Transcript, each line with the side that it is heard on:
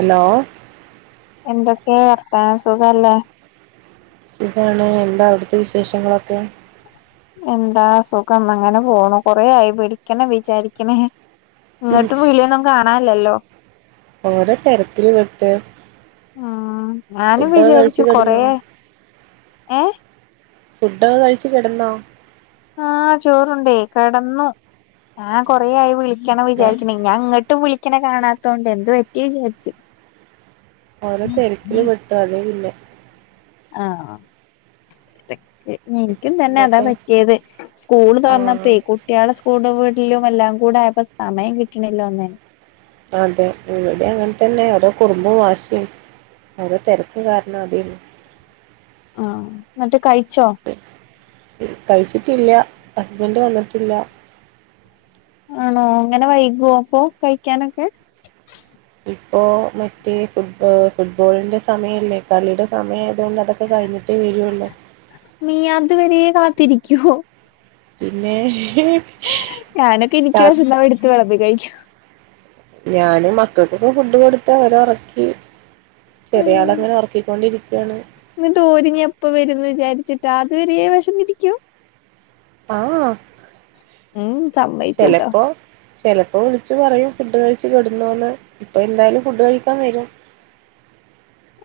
right: Hello
left: എന്തൊക്കെ വാർത്തനൊ സുഖല്ലേ
right: സുഖാണ് എന്താ അവിടുത്തെ വിശേഷങ്ങളൊക്കെ
left: എന്താ സുഖം അങ്ങനെ പോണു കൊറേയായി പിടിക്കണം വിചാരിക്കണെ
right: ഉം
left: ഇങ്ങട്ടു വിളിയൊന്നു കാണാനില്ലല്ലോ
right: ഓരോ തരത്തില് വിട്ട്
left: ആ ഞാനും
right: കഴിച്ചു
left: വിചാരിച്ചു കൊറേ
right: കിടന്നോ
left: ഏ
right: ഫുഡ്ഡൊക്കെക്കഴിച്ച് കെടന്നോ
left: ആഹ് ചോറുണ്ടേ കെടന്നു ഞാൻ കൊറേയായി വിളിക്കണം
right: ല്ലെ
left: വിചാരിക്ക്ണെ ഞ ഇങ്ങ്ട്ടും വിളിക്കണ കാണാത്തോണ്ടേ എന്ത്‌പറ്റി വിചാരിച്ച്
right: ഓരോ തെരക്കില് പെട്ടു അതേ പിന്നെ
left: ആ എടക്ക് ഇൻക്കും തെന്നെ അതാ
right: എന്നിട്ട്
left: പറ്റ്യേത് സ്കൂള്
right: ആഹ്
left: തൊറന്നപ്പേ കുട്ട്യാളെ സ്കൂള് വ്ടലും എല്ലാം കൂടായപ്പൊ സമയം കിട്ട്ണില്ല ഒന്നിനും
right: അതെ ഇവിടെം അങ്ങൻത്തെന്നെ ഓരോ കുറുമ്പും വാശിയും ഓരോ തെരക്ക് കാരണം അതെര്ന്നു
left: ആ ന്ന്ട്ട് കഴിച്ചോ
right: കഴിച്ചിട്ടില്ല ഹസ്ബന്റ് വന്നിട്ടില്ല
left: ആണോ ങ്ങനെ വൈകോ അപ്പൊ കഴിക്കാനൊക്കെ
right: ഇപ്പോ മറ്റേ ഫുട് ഫുട്ബോളിന്റെ സമയല്ലേ കളിയുടെ സമയായതോണ്ടത് ക്കെ കഴിഞ്ഞിട്ടേ വെരൊള്ളു
left: നീയത് വരെ കാത്തിരിക്കോ
right: പിന്നേ
left: ഞാനൊക്കെനിക്ക് വെശന്നാ പോയെടുത്ത് വെളമ്പിക്കഴിക്കും
right: ഞാന് മക്കക്കൊക്കെ ഫുഡ് കൊടുത്തോരൊറക്കി ചെറിയാളങ്ങനൊറക്കിക്കൊണ്ടിക്കാണ്
left: ന്ന്ട്ടോരിനിപ്പെ വെരുന്നിചാരിച്ചിട്ടാ അത് വെരെ വെഷന്നിരിക്കും
right: ആ
left: ഉം സമ്മ
right: ചെലപ്പോ ചെലപ്പോ വിളിച്ച്പറയും ഫുഡ്കഴിച്ച് കെടന്നോന്ന് പ്പെന്തായാലും ഫുഡ് കഴിക്കാൻ വെരും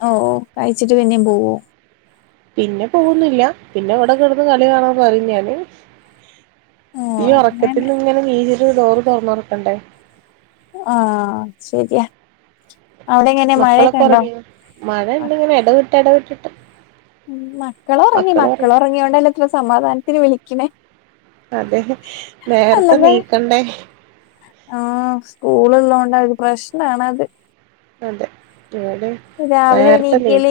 left: ഓ കഴിച്ചിട്ട് പിന്നെം പോവോ
right: പിന്നെ പോകൊന്നില്ല പിന്നെ ഇവിടെ കെടന്ന് കളികാണാൻ പറയും ഞാന്
left: ഓ
right: ഈ
left: അങ്ങനെ
right: ഒറക്കത്തിൽന്ന് ങ്ങനെ ണീച്ച്ട്ട് ഡോറ് തൊറന്നൊട്ക്കണ്ടേ
left: ആ ശെരിയാ അവിടെങ്ങനെ മഴയൊക്ക്ണ്ടോ
right: മഴണ്ട്ങ്ങനെ എടവിട്ടെടവിട്ടിട്ട്
left: ഉം മക്കളൊറങ്ങി
right: പറയും
left: മക്കളൊറങ്യോണ്ടല്ലേ ഇത്ര സമാധാനത്തില് വിളിക്കണേ
right: അതെ നേരത്തെ നീക്കണ്ടേ
left: ആ സ്കൂള്ള്ളോണ്ടൊരു പ്രശ്നാണത്
right: അതെ ഞാന്
left: രാവിലെ എണീക്കലേ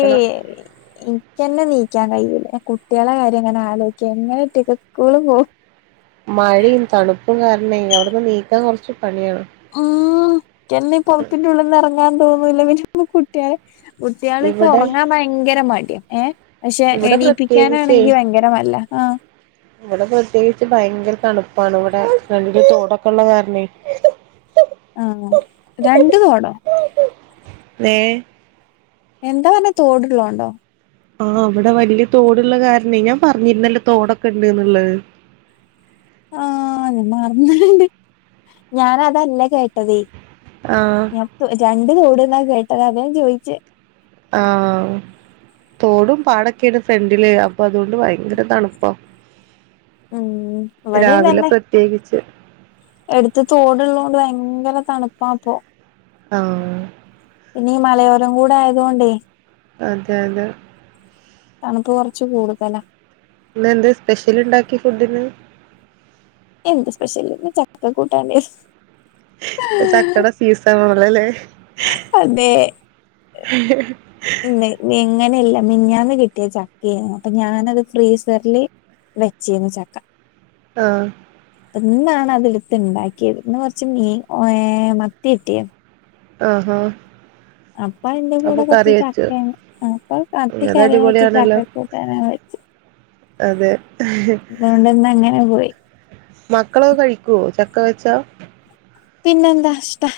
left: ഇൻക്കെന്നെ ണീക്കാൻ കയ്യൂല്ല ഞാൻ കുട്ട്യാളെ കാര്യം ങ്ങനെ ആലോയ്ക്ക എങ്ങനെ ഇയ്റ്റൊക്കെ സ്കൂള് പോവും
right: മഴെ തണുപ്പും കാരണേ അവ്ട്ന്ന് ണീക്കാൻ കൊർച്ച് പണിയാണ്
left: ഉം ക്കന്നെ ഈ പൊതപ്പിന്റുള്ള്ന്ന് എറങ്ങാൻ തോന്നൂല്ല പിന്നെപ്പൊ കു ട്ട്യാള് കുട്ട്യാള്ക്ക്
right: ഇവിടെ
left: ഒറങ്ങാൻ ഭയങ്കര മടിയാ ഏ പക്ഷെ
right: ഇവിടെ പ്രത്യേകിച്ചേ
left: എണീപ്പിക്കാനാണെങ്കി ഭയങ്കര നല്ലാ ആ
right: ഇവടെ പ്രത്യേകിച്ച് ഭയങ്കര തണുപ്പാണ് ഇവിടെ ഫ്രണ്ടി തോടൊക്കെള്ള കാരണേ
left: ആഹ് രണ്ട് തോടോ
right: ഏ
left: എന്താ പറഞ്ഞെ തോടുള്ളോണ്ടോ
right: ആ വടെ വല്യ തോട്ള്ള കാരണേ ഞാൻ പറഞ്ഞിരുന്നല്ലോ തോടൊക്കെ ഉണ്ട്ന്ന്ള്ളത്
left: ആ ഞാൻ മറന്ന്ണ്ണ്ട് ഞാനതല്ല കേട്ടതേ
right: ആ
left: ഞാപ്പൊ രണ്ട് തോട്ന്നാ കേട്ടത് അതാ ഞാൻ ചോയിച്ചേ
right: ആ തോടും പാടൊക്കെണ് ഫ്രണ്ടില് അപ്പൊ അതോണ്ട് ഭയങ്കര തണ്പ്പാ
left: ഉം
right: രാവിലെ പ്രത്യേകിച്ച്
left: എട്ത്ത് തോടുള്ളോണ്ട് ഭയങ്കര തണ്പ്പാപ്പൊ
right: ആ
left: പിന്നീ മലയോരം കൂടെ ആയതോണ്ടേ
right: അതെ അതെ
left: തണുപ്പ് കൊർച്ച് കൂടുതലാ
right: ഇന്ന് എന്ത് സ്പെഷ്യൽ ഇണ്ടാക്കി ഫുഡിന്
left: എന്ത് സ്പെഷ്യൽന്ന് ചക്ക കൂട്ടാണ്ട്
right: ഇപ്പ ചക്കേടെ സീസണാണല്ലല്ലേ
left: അതെ എങ്ങനെയല്ല മിനിഞ്ഞാന്ന് കിട്ടിയ ചക്കേനു അപ്പൊ ഞാനത് ഫ്രീസറില് വെച്ചീരുന്നു ചക്ക
right: ആഹ്
left: ഇന്നാണ് അതെടുത്ത്ണ്ടാക്കിയത് ഇന്ന് കുറച്ച് മീൻ ഓ ഏ മത്തിയിട്ടി
right: ആഹാ
left: അപ്പൊ അയിന്റെ
right: അപ്പൊ
left: കൂടെ കുറച്ച്
right: കറി വെച്ചു
left: ചക്ക അപ്പൊ മത്തി
right: അത്
left: കറിം വെച്ച്
right: അടിപൊളിയാണല്ലോ
left: ചക്കക്ക് [unintelligible] വച്ച്
right: അതെ
left: അതുകൊണ്ടിന്നങ്ങനെ പോയി
right: മക്കള് കഴിക്കുവോ ചക്ക വെച്ചാ
left: പിന്നെന്താ ഇഷ്ടാ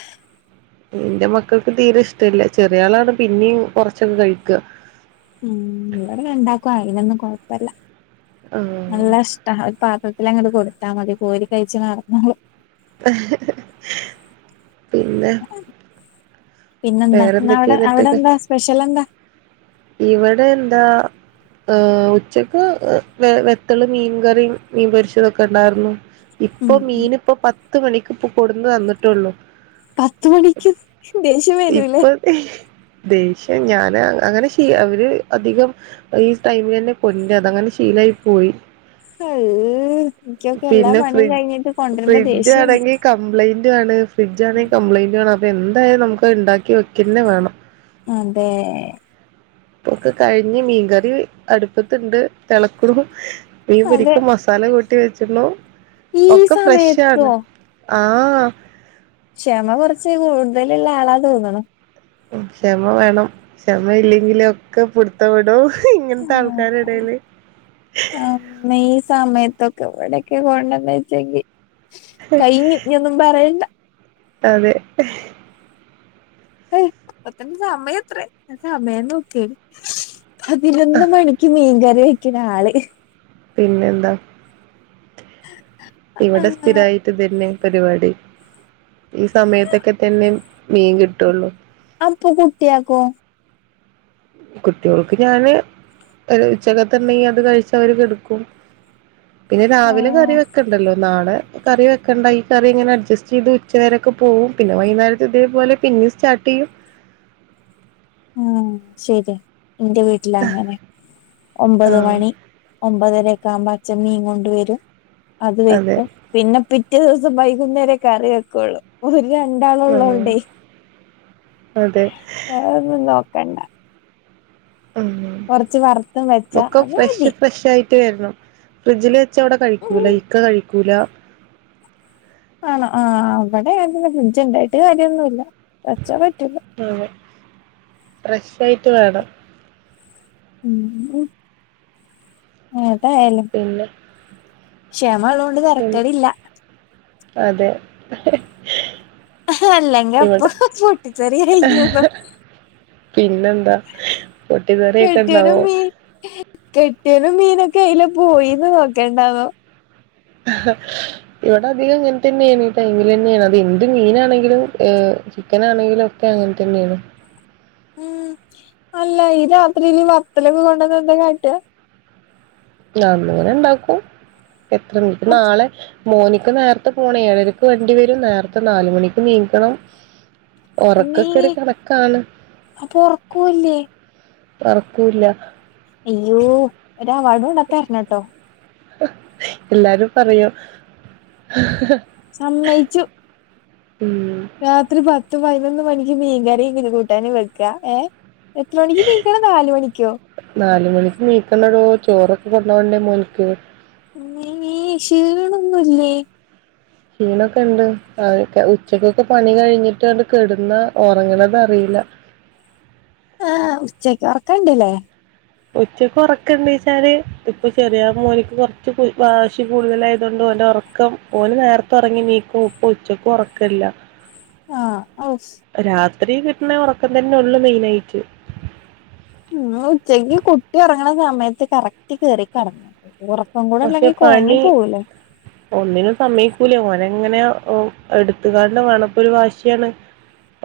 right: എന്റെ മക്കൾക്ക് തീരെ ഇഷ്ടല്ല ചെറിയ ആളാണ് പിന്നെയും കുറച്ചൊക്കെ കഴിക്കുക
left: ഉം ഇവിടെ രണ്ടാക്കും അയിനൊന്നും കൊഴപ്പല്ല
right: ആഹ്
left: നല്ല ഇഷ് ട്ടാ ഒരു പാത്രത്തിൽ അങ്ങട് കൊടുത്താ മതി കോരി കഴിച്ച് നടന്നോളും
right: ഹ് ഹ് ഹ് പിന്നെ
left: പിന്നെന്താ
right: വേറെന്തൊക്കെയാ
left: ഇന്നവിടെ അവിടെ
right: എന്നിട്ടൊക്കെ
left: എന്താ സ്പെഷ്യൽ എന്താ
right: ഇവിടെ എന്താ ഏഹ് ഉച്ചക്ക് വെത്തള് മീൻ കറിം മീൻ പൊരിച്ചതൊക്കെ ഇണ്ടാരുന്നു ഇപ്പൊ
left: ഉം
right: മീൻ ഇപ്പൊ പത് പത്ത് മണിക്ക് ഇപ്പൊ കൊടുന്ന് തന്നിട്ടേള്ളൂ
left: പത്ത് മണിക്ക് ദേഷ്യം വരൂലേ
right: ഇപ്പൊ ദേഷ്യം ഞാന് അങ്ങനെ ഇഷ് അവര് അധികം ഈ ടൈമിലന്നെ [unintelligible] അതങ്ങനെ ശീലായി പോയി
left: ഓ എനിക്കൊക്കെ എല്ലാ
right: പിന്നെ
left: പണിയും കഴിഞ്ഞിട്ട് കൊണ്ടുവരുമ്പോ ദേഷ്യാണ്
right: കംപ്ലയിന്റ് ആണ് ഫ്രിഡ്ജാണെ കംപ്ലയിന്റ് ആണ് അപ്പ എന്തായാലും നമ്മക്ക് അത് ഇണ്ടാക്കി വെക്കന്ന വേണം
left: അതെ
right: പ്പൊക്കെ കഴിഞ്ഞ് മീൻകറി അടുപ്പത്തിണ്ട് തിളക്കണു മീൻ
left: അതെ
right: പൊരിക്ക മസ് തല കൂട്ടി വെചോള്ളു
left: ഈ
right: ഒക്കെ ഫ്രഷ്
left: സമയത്തോ
right: ആണ് ആഹ്
left: ക്ഷമ കുറച്ച് കൂടുതലുള്ള ആളാന്ന് തോന്നണു
right: ഉം ക്ഷമ വേണം ക്ഷമ ഇല്ലെങ്കിൽ ഒക്കെ പിടിത്തം വിടും ഇങ്ങനത്തെ ആൾക്കാരെടയിൽ
left: ഈ സമയത്തൊക്കെ ഇവിടൊക്കെ കൊണ്ടന്ന് വെച്ചെങ്കി കയിഞ്ഞു ഒന്നും പറയണ്ട
right: അതെ
left: ഏയ് ഇപത്തന്ന സമയത്രയ് സമയം നോക്കെ പതിനൊന്ന് മണിക്ക് മീൻകറി വെക്കണ ആള്
right: പിന്നെ എന്താ ഇവിടെ
left: ആഹ്
right: സ്ഥിരായിട്ട് ഇതന്നെ പരിപാടി ഈ സമയത്തൊക്കെ തന്നെ മീൻ കിട്ടോള്ളൂ
left: അപ്പൊ കുട്ടിയാക്കൊ
right: കുട്ട്യോൾക്ക് ഞാന് ഒരു ഉച്ചകത്തെ ഇണ്ടെങ്കി അത് കഴിച് അവര് കെടക്കും
left: [inaudible]
right: പിന്നെ രാവിലെ കറി വെക്കണ്ടല്ലോ നാളെ കറി വെക്കണ്ട ഈ കറി ഇങ്ങനെ അഡ്ജസ്റ്റ് ചെയ്ത് ഉച്ച വരൊക്കെ പോവും പിന്നെ വൈകുനേരത്ത് ഇതേപോലെ പിന്നേം സ്റ്റാർട്ട് ചെയ്യും
left: ഉം ശരി എന്റെ വീട്ടില് അങ്ങനെ ഒമ്പത്
right: ആഹ്
left: മണി ഒമ്പതര ക്കെ ആവുമ്പോ അച്ഛൻ മീൻ കൊണ്ട് വരും അത്
right: അതെ
left: വെക്കും പിന്നെ പിറ്റേ ദിവസം വൈകുന്നേരെ കറി വെക്കോളൂ ഒരു രണ്ടാളൊ
right: ആഹ്
left: ള്ളോണ്ടേ
right: അതെ
left: വേറൊന്നും നോക്കണ്ട
right: ഉം
left: കൊറച് വർ
right: ഒക്കെ ഫ്രഷ് ഫ്രഷായിട്ട് വരണം. ഫ്രിഡ്ജില് വെച്ച ഇവട
left: ഉം
right: കഴിക്കൂല. ഇക്ക കഴി ക്കൂലാ
left: ആണോ.. ആഹ് വടെ അങ്ങൻ തന്നെ. ഫ്രിഡ്ജ് ണ്ടായിട്ട് കാര്യൊന്നുല്ല. വെച്ചാ പറ്റൂല
right: അതെ.. ഫ്രഷ് ആയിട്ട് വേണം
left: ഉം ഉം ഏതായാലും
right: പിന്നെ
left: ക്ഷമള്ളോണ്ട്
right: ഉം
left: തരക്കടില്ല
right: അതെ
left: അല്ലെങ്കി
right: ഇവിടെ
left: എപ്പളോ പൊട്ടിത്തെറി കയ് ഞ് നൊ
right: പിന്നെന്താ പൊട്ടിത്തെറി ഒക്കെ ഇണ്ടാവോ
left: കെട്ട്യോനും മീനൊക്കെ എയിലെ പോയിന്ന് നോക്കണ്ടാവ
right: അഹ ഇവിടെ അധികം ഇങ്ങൻതന്നേണ്. ഈ ടൈമിലന്നേണ്. അതെന്ത് മീനാണെങ്കിലും ഏഹ് ചിക്കനാണെങ്കിലൊക് ക്ക അങ്ങൻ തന്നേണ്
left: ഉം അല്ല, ഈ രാത്രീല് വത്തലൊക്കെ കൊണ്ടന്ന എന്താ കാട്ട
right: ഞാങ്ങനെ ഇണ്ടാക്കൂ. എത്ര മി
left: അത്
right: നാളെ മോനിക്ക് നേർത്തെ പോണേ. ഏഴരക്ക് വണ്ടി വരും. നേർത്തെ നാല് മണിക്ക് നീക്കണം
left: നീ
right: ഒറക്കൊക്കൊരു കണക്കാണ്
left: അപ്പൊ ഉറക്കൂല്ലേ
right: ഒറക്കൂല്ല
left: അയ്യോ.. ഒരവാർഡ് കൊണ്ട തരണട്ടോ
right: എല്ലാരും പറയും
left: സമ്മയ്ച്ചു
right: ഉം
left: രാത്രി പത്ത് പയ്നൊന്ന് മണിക്ക് മീൻകറീം ഇങ്ങനെ കൂട്ടാനും വെക്ക. ഏഹ് എത്ര മണിക്ക് നീക്കണം? നാല് മണിക്കോ?
right: നാലുമണിക്ക് ണീക്കണൊടോ ചോറൊക്കെ കൊണ്ടോവണ്ടേ മോൻക്ക്
left: അമ്മേ ക്ഷീണൊന്നുല്ലേ
right: ക്ഷീണൊക്കെണ്ട്. ഞാന് ക്ക ഉച്ചക്കൊക്കെ പണി കഴിഞ്ഞിട്ടണ്ട് കെടുന്നാ ഒറങ്ങണതറീല
left: ആഹ് ഉച്ചക്കൊറക്കണ്ട് ലെ
right: ഉച്ചക്ക് ഒറക്ക്ണ്ട്ച്ചാല് ഇപ്പൊ ചെറിയ മോന്ക്ക് കൊർച്ച് കുയ് വാശി കൂടുതലായതോണ്ട് ഓന്റെ ഒറ ക്കം ഓന് നേർത്തെ ഒറങ്ങി നീക്കും. പ്പോ ഉച്ചക്കും ഒറക്കല്ല
left: ആഹ് ഔഫ്
right: രാത്രി കിട്ടണേ ഒറക്കം തന്നൊള്ളൂ മെയിനായിറ്റ്
left: ഉം ഉച്ചക്ക് കുട്ടി ഒറങ്ങണ സമയത്ത് കറക്റ്റ് കേറി കെട [unintelligible] ഒറ ക്കം
right: പക്ഷെ
left: കൂടെല്ലെങ്കി
right: പണി
left: കൊഴങ്ങിപ്പോവൂലെ
right: ഒന്നിനും സമ്മയ്ക്കൂലേ.. ഓനങ്ങനെ ഓ എടുത്തുകാണ്ട് വേണം പ്പൊരു വാശിയാണ്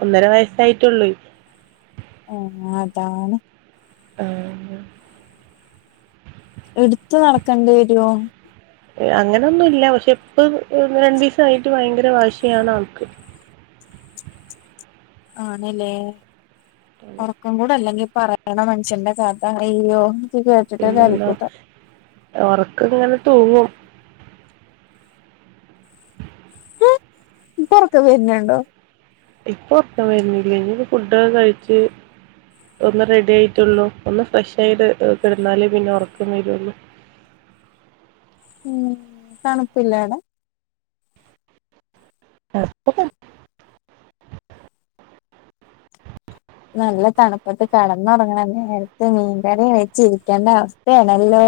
right: ഒന്നര വയസ്സായിട്ടൊള്ളോയ്
left: ഓ അതാണ്
right: ആഹ്
left: എടുത്ത് നടക്കണ്ടി വര്വോ
right: ഏ അങ്ങനൊന്നും ഇല്ല പക്ഷെ ഇപ്പം ഒന്ന് രണ്ടീസായിട്ട് ഭയങ്കര വാശിയാണ് ആൾക്ക്
left: ആണ് ലേ. ഒറക്കംകൂടല്ലെങ്കി പറയ ക്കണമൻഷന്റെ കാത്താറിയ്യോ [unintelligible]
right: പിന്നെന്താ ഒറക്കങ്ങനെ തൂങ്ങും
left: ഉം ഇപ്പൊറക്കെം വെര്നുണ്ടോ
right: ഇപ്പൊ ഒർക്കം വര്ണില്ല്യ. ഇഞ്ഞിപ്പോ ഫുഡൊക്കെ കഴിച്ച് ഒന്ന് റെഡി ആയിട്ടുള്ളൂ, ഒന്ന് ഫ്രഷ് ആയിട്ട് കെടന്നാലേ പിന്നെ ഒർക്കം വരുള്ളൂ
left: ഉം തണുപ്പില്ലേ ടെ
right: [unintelligible]
left: നല്ല തണുപ്പത്ത് കെടന്നൊറങ്ങണേന് നേരത്ത് മീൻകറി വെച്ചിരിക്കേണ്ട അവസ്ഥയാണല്ലോ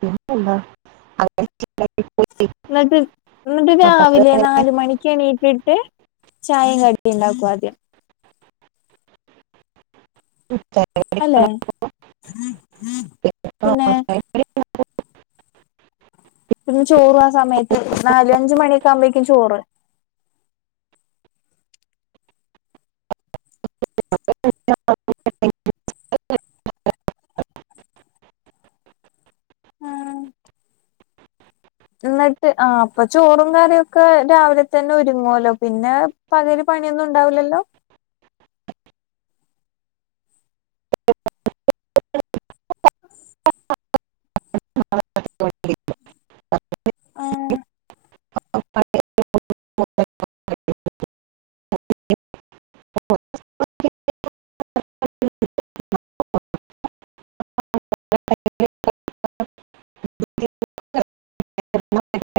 right: പിന്നെന്താ അയ്
left: ന്ന്ട്ട് എന്ന്ട്ട്
right: അപ്പൊ
left: രാവിലെ നാല് മണി ക്കെണീറ്റിട്ട് ചായയും കടിം ഇണ്ടാക്കോ ആദ്യം
right: ഉം [unintelligible]
left: അല്ലേ
right: ആഹ് ചായ പൊടി
left: പിന്നെ ചോറു ആ സമയത്ത് നാലുഅഞ്ച് മണിയൊക്കെ ആമ്പേക്കും ചോറ്
right: [unintelligible]
left: ആഹ് ന്ന്ട്ട് ആ അപ്പൊ ചോറും കറിയൊക്കെ രാവിലെത്തന്നെ ഒരുങ്ങുവല്ലോ പിന്നെ പകല് പണിയൊന്നും ഉണ്ടാവില്ലല്ലോ [inaudible]
right: [unintelligible]
left: ആഹ്
right: [unintelligible] [unintelligible] [unintelligible]